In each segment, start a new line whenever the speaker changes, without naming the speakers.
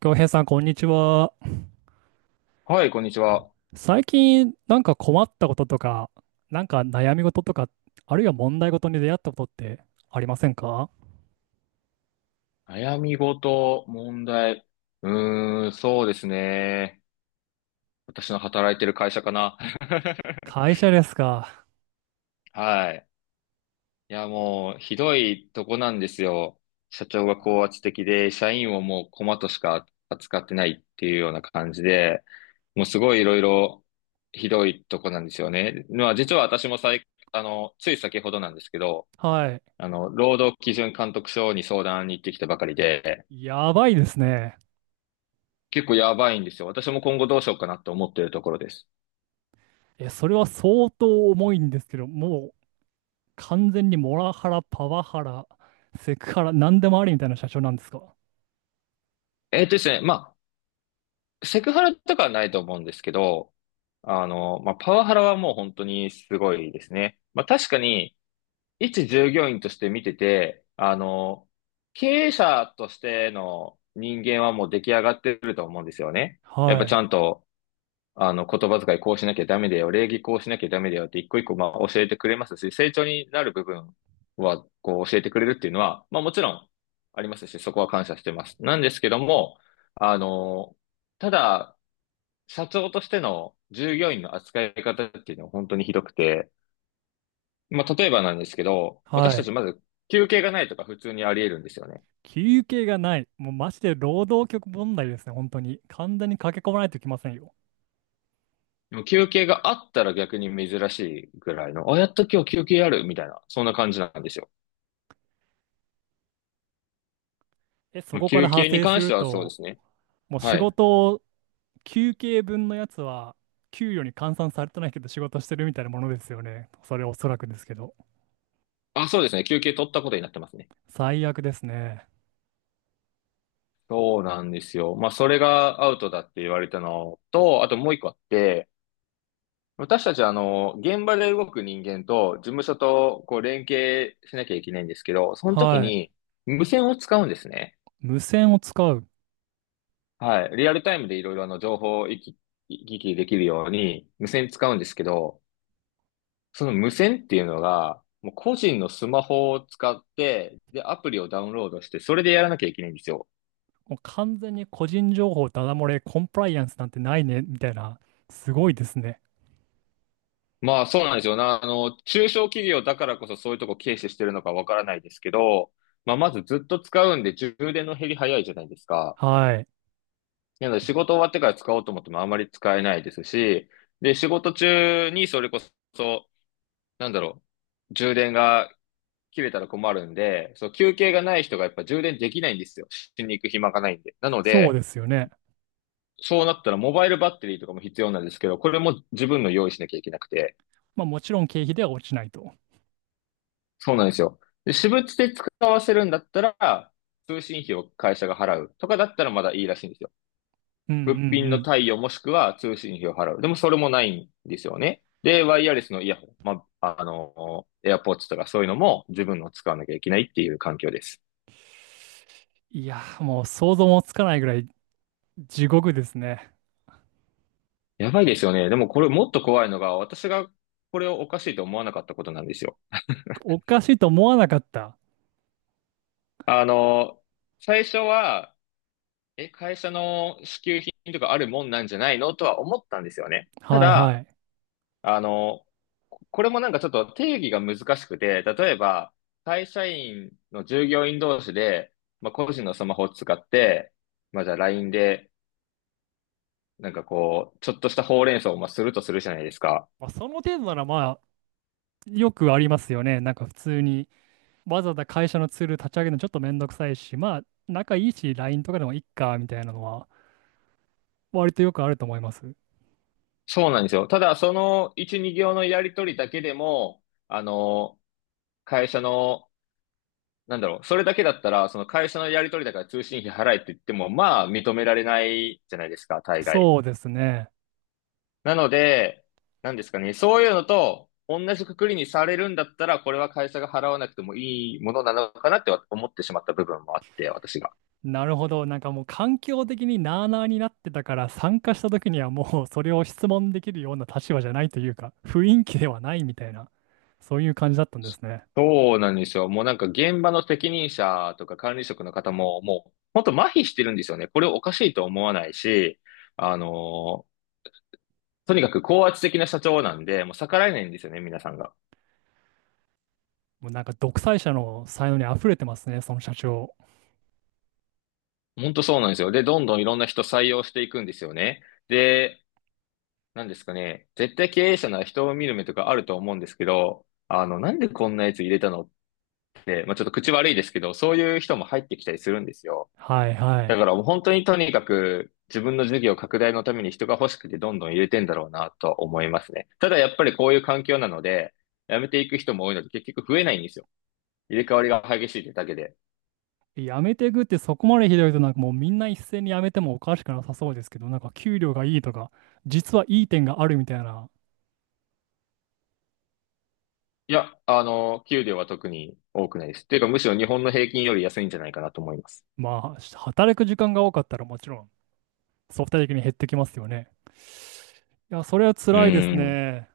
京平さん、こんにちは。
はい、こんにちは。
最近、なんか困ったこととか、なんか悩み事とか、あるいは問題事に出会ったことってありませんか？
悩み事、問題。そうですね。私の働いてる会社かな。
会社ですか。
はい。いや、もう、ひどいとこなんですよ。社長が高圧的で、社員をもうコマとしか扱ってないっていうような感じで、もうすごいいろいろひどいとこなんですよね。まあ、実は私もさい、あの、つい先ほどなんですけど、
はい。
労働基準監督署に相談に行ってきたばかりで、
やばいですね。
結構やばいんですよ。私も今後どうしようかなって思ってるところです。
え、それは相当重いんですけど、もう完全にモラハラ、パワハラ、セクハラ、何でもありみたいな社長なんですか？
まあ、セクハラとかはないと思うんですけど、まあ、パワハラはもう本当にすごいですね。まあ、確かに、一従業員として見てて、経営者としての人間はもう出来上がってると思うんですよね。やっぱ
は
ち
い。
ゃんと言葉遣いこうしなきゃダメだよ、礼儀こうしなきゃダメだよって一個一個まあ教えてくれますし、成長になる部分はこう教えてくれるっていうのは、まあもちろんありますし、そこは感謝してます。なんですけども、あの、ただ、社長としての従業員の扱い方っていうのは本当にひどくて、まあ例えばなんですけど、私
は
た
い。
ちまず休憩がないとか普通にあり得るんですよね。
休憩がない。もうマジで労働局問題ですね、本当に。完全に駆け込まないといけませんよ。
でも休憩があったら逆に珍しいぐらいの、あ、やっと今日休憩あるみたいな、そんな感じなんですよ。
え、そ
まあ
こから
休
派
憩に
生す
関し
る
てはそうで
と、
すね。
もう
は
仕
い。
事を、休憩分のやつは、給与に換算されてないけど仕事してるみたいなものですよね。それおそらくですけど。
あ、そうですね。休憩取ったことになってますね。
最悪ですね。
そうなんですよ。まあ、それがアウトだって言われたのと、あともう一個あって、私たちは現場で動く人間と事務所とこう連携しなきゃいけないんですけど、その時
はい。
に無線を使うんですね。
無線を使う。
はい。リアルタイムでいろいろ情報を行き来できるように無線使うんですけど、その無線っていうのが、もう個人のスマホを使って、で、アプリをダウンロードして、それでやらなきゃいけないんですよ。
もう完全に個人情報ダダ漏れ、コンプライアンスなんてないね、みたいな。すごいですね。
まあそうなんですよな。あの、中小企業だからこそそういうとこ軽視してるのかわからないですけど、まあまずずっと使うんで充電の減り早いじゃないですか。
はい。
なので仕事終わってから使おうと思ってもあまり使えないですし、で、仕事中にそれこそ、なんだろ充電が切れたら困るんで、そう、休憩がない人がやっぱ充電できないんですよ。しに行く暇がないんで。なの
そう
で、
ですよね。
そうなったらモバイルバッテリーとかも必要なんですけど、これも自分の用意しなきゃいけなくて、
まあもちろん経費では落ちないと。
そうなんですよ。で、私物で使わせるんだったら、通信費を会社が払うとかだったらまだいいらしいんですよ。
うんう
物
ん
品
う
の
ん。
貸与もしくは通信費を払う。でもそれもないんですよね。で、ワイヤレスのイヤホン、エアポー d とかそういうのも自分の使わなきゃいけないっていう環境です。
いやー、もう想像もつかないぐらい地獄ですね。
やばいですよね。でもこれもっと怖いのが、私がこれをおかしいと思わなかったことなんですよ。
おかしいと思わなかった。
あの、最初は、え、会社の支給品とかあるもんなんじゃないのとは思ったんですよね。た
はいは
だ、
い。
あの、これもなんかちょっと定義が難しくて、例えば、会社員の従業員同士で、まあ、個人のスマホを使って、まあ、じゃあ LINE で、なんかこう、ちょっとしたほうれん草をまあするとするじゃないですか。
まあ、その程度ならよくありますよね。なんか普通にわざわざ会社のツール立ち上げるのちょっとめんどくさいし、まあ仲いいし LINE とかでもいっかみたいなのは割とよくあると思います。
そうなんですよ。ただ、その1、2行のやりとりだけでも、あの、会社のなんだろう、それだけだったら、その会社のやり取りだから通信費払えって言っても、まあ認められないじゃないですか、大概。
そうですね。
なので、なんですかね、そういうのと同じくくりにされるんだったら、これは会社が払わなくてもいいものなのかなって思ってしまった部分もあって、私が。
なるほど。なんかもう環境的になあなあになってたから参加した時にはもうそれを質問できるような立場じゃないというか雰囲気ではないみたいな、そういう感じだったんですね。
そうなんですよ。もうなんか現場の責任者とか管理職の方も、もう本当麻痺してるんですよね。これをおかしいと思わないし、あのーとにかく高圧的な社長なんで、もう逆らえないんですよね、皆さんが。
もうなんか独裁者の才能に溢れてますね、その社長。
本当そうなんですよ。で、どんどんいろんな人採用していくんですよね。で、なんですかね。絶対経営者なら人を見る目とかあると思うんですけど、あの、なんでこんなやつ入れたのって、まあ、ちょっと口悪いですけど、そういう人も入ってきたりするんですよ。
はいは
だ
い。
からもう本当にとにかく自分の事業拡大のために人が欲しくてどんどん入れてんだろうなとは思いますね。ただやっぱりこういう環境なので、辞めていく人も多いので結局増えないんですよ。入れ替わりが激しいってだけで。
やめていくってそこまでひどいとなんかもうみんな一斉にやめてもおかしくなさそうですけど、なんか給料がいいとか、実はいい点があるみたいな、
給料は特に多くないです。っていうか、むしろ日本の平均より安いんじゃないかなと思います。
まあ働く時間が多かったらもちろん相対的に減ってきますよね。いや、それは
う
辛いです
ん。
ね。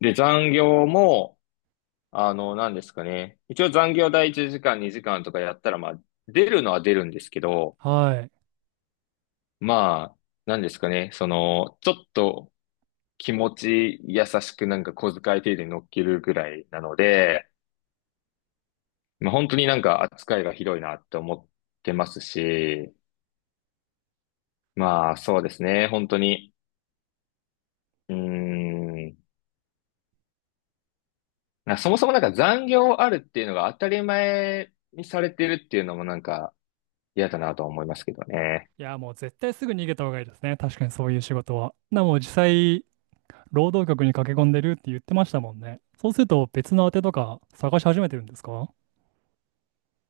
で、残業も、何ですかね。一応残業第1時間、2時間とかやったら、まあ、出るのは出るんですけど、
はい。
まあ、何ですかね。その、ちょっと気持ち優しくなんか小遣い程度に乗っけるぐらいなので、まあ、本当になんか扱いがひどいなって思ってますし、まあ、そうですね。本当に。うん。なんかそもそもなんか残業あるっていうのが当たり前にされてるっていうのもなんか嫌だなとは思いますけどね。
いや、もう絶対すぐ逃げた方がいいですね。確かにそういう仕事は。な、もう実際、労働局に駆け込んでるって言ってましたもんね。そうすると別の宛てとか探し始めてるんですか？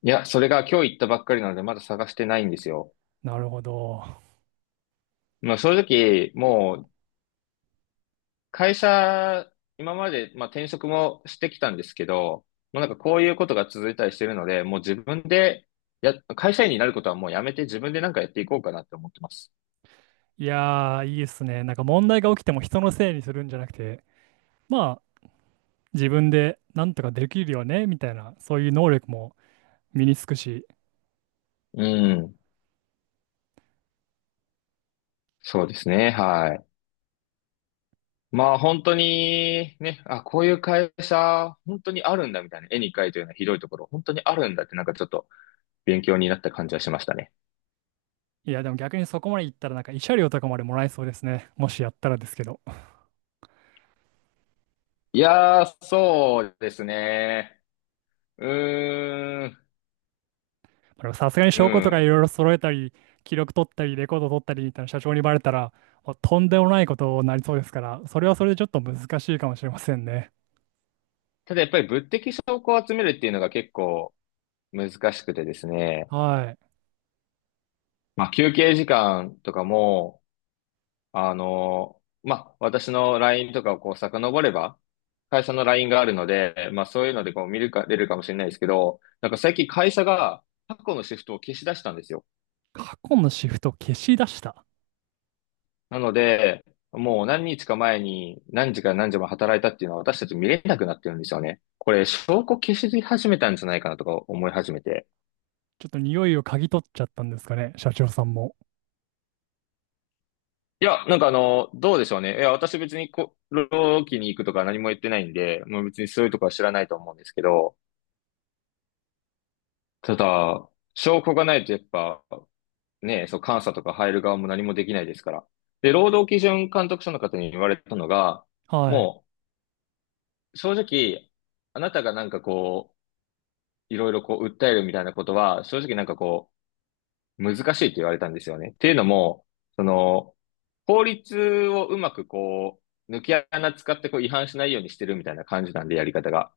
いや、それが今日行ったばっかりなのでまだ探してないんですよ。
なるほど。
まあ正直、もう会社、今までまあ転職もしてきたんですけど、もうなんかこういうことが続いたりしてるので、もう自分でや、会社員になることはもうやめて自分でなんかやっていこうかなって思ってます。
いやー、いいですね。なんか問題が起きても人のせいにするんじゃなくて、まあ、自分でなんとかできるよね、みたいな、そういう能力も身につくし、
うん。そうですね。はい。まあ本当にね、あ、こういう会社、本当にあるんだみたいな、絵に描いたようなひどいところ、本当にあるんだってなんかちょっと勉強になった感じはしましたね。
いや、でも逆にそこまでいったら、なんか慰謝料とかまでもらえそうですね。もしやったらですけど。ま
いやー、そうですね。うーん、
あでもさすがに
う
証拠とかい
ん。
ろいろ揃えたり、記録取ったり、レコード取ったりみたいな社長にバレたら、もうとんでもないことになりそうですから、それはそれでちょっと難しいかもしれませんね。
ただやっぱり物的証拠を集めるっていうのが結構難しくてですね。
はい。
まあ休憩時間とかも、まあ、私の LINE とかをこう遡れば、会社の LINE があるので、まあ、そういうのでこう見るか、出るかもしれないですけど、なんか最近会社が過去のシフトを消し出したんですよ。
過去のシフト消し出した。
なので、もう何日か前に何時から何時まで働いたっていうのは私たち見れなくなってるんですよね。これ、証拠消し始めたんじゃないかなとか思い始めて。
ちょっと匂いを嗅ぎ取っちゃったんですかね、社長さんも。
どうでしょうね。いや、私別に労キに行くとか何も言ってないんで、もう別にそういうとこは知らないと思うんですけど、ただ、証拠がないとやっぱ、ね、そう、監査とか入る側も何もできないですから。で、労働基準監督署の方に言われたのが、
はい。
もう、正直、あなたがなんかこう、いろいろこう、訴えるみたいなことは、正直難しいって言われたんですよね。っていうのも、その、法律をうまく抜け穴使ってこう、違反しないようにしてるみたいな感じなんで、やり方が。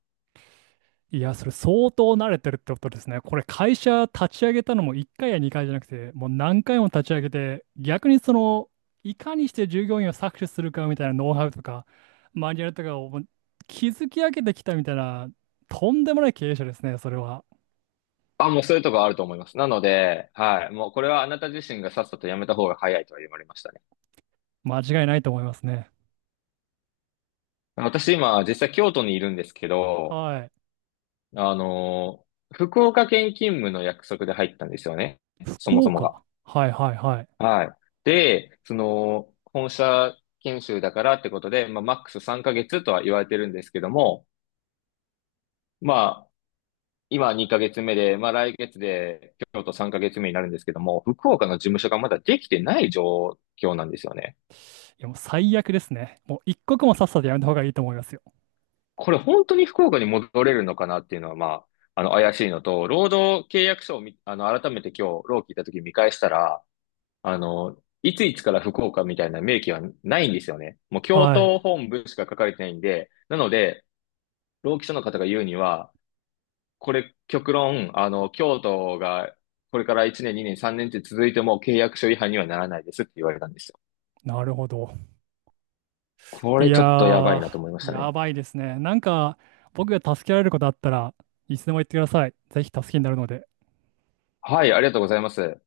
いや、それ相当慣れてるってことですね。これ会社立ち上げたのも1回や2回じゃなくて、もう何回も立ち上げて、逆にその、いかにして従業員を搾取するかみたいなノウハウとか、マニュアルとかをもう築き上げてきたみたいな、とんでもない経営者ですね、それは。
あ、もうそういうとこあると思います。なので、はい、もうこれはあなた自身がさっさとやめた方が早いとは言われました。
間違いないと思いますね。
私今、実際京都にいるんですけど、
はい。
あの福岡県勤務の約束で入ったんですよね。そも
福
そもが。
岡。はいはいはい。
はい。で、その、本社研修だからってことで、まあ、マックス3ヶ月とは言われてるんですけども、まあ、今2ヶ月目で、まあ、来月で京都3ヶ月目になるんですけども、福岡の事務所がまだできてない状況なんですよね。
いや、もう最悪ですね。もう一刻もさっさとやめた方がいいと思いますよ。
これ本当に福岡に戻れるのかなっていうのは、怪しいのと、労働契約書をみ、あの、改めて今日、労基行った時見返したら、あの、いついつから福岡みたいな明記はないんですよね。もう、京
はい。
都本部しか書かれてないんで、なので、労基署の方が言うには、これ、極論、京都が、これから1年、2年、3年って続いても契約書違反にはならないですって言われたんですよ。
なるほど。
こ
い
れ
や
ちょっとやばい
ー、
なと思いました
や
ね。
ばいですね。なんか、僕が助けられることあったらいつでも言ってください。ぜひ助けになるので。
はい、ありがとうございます。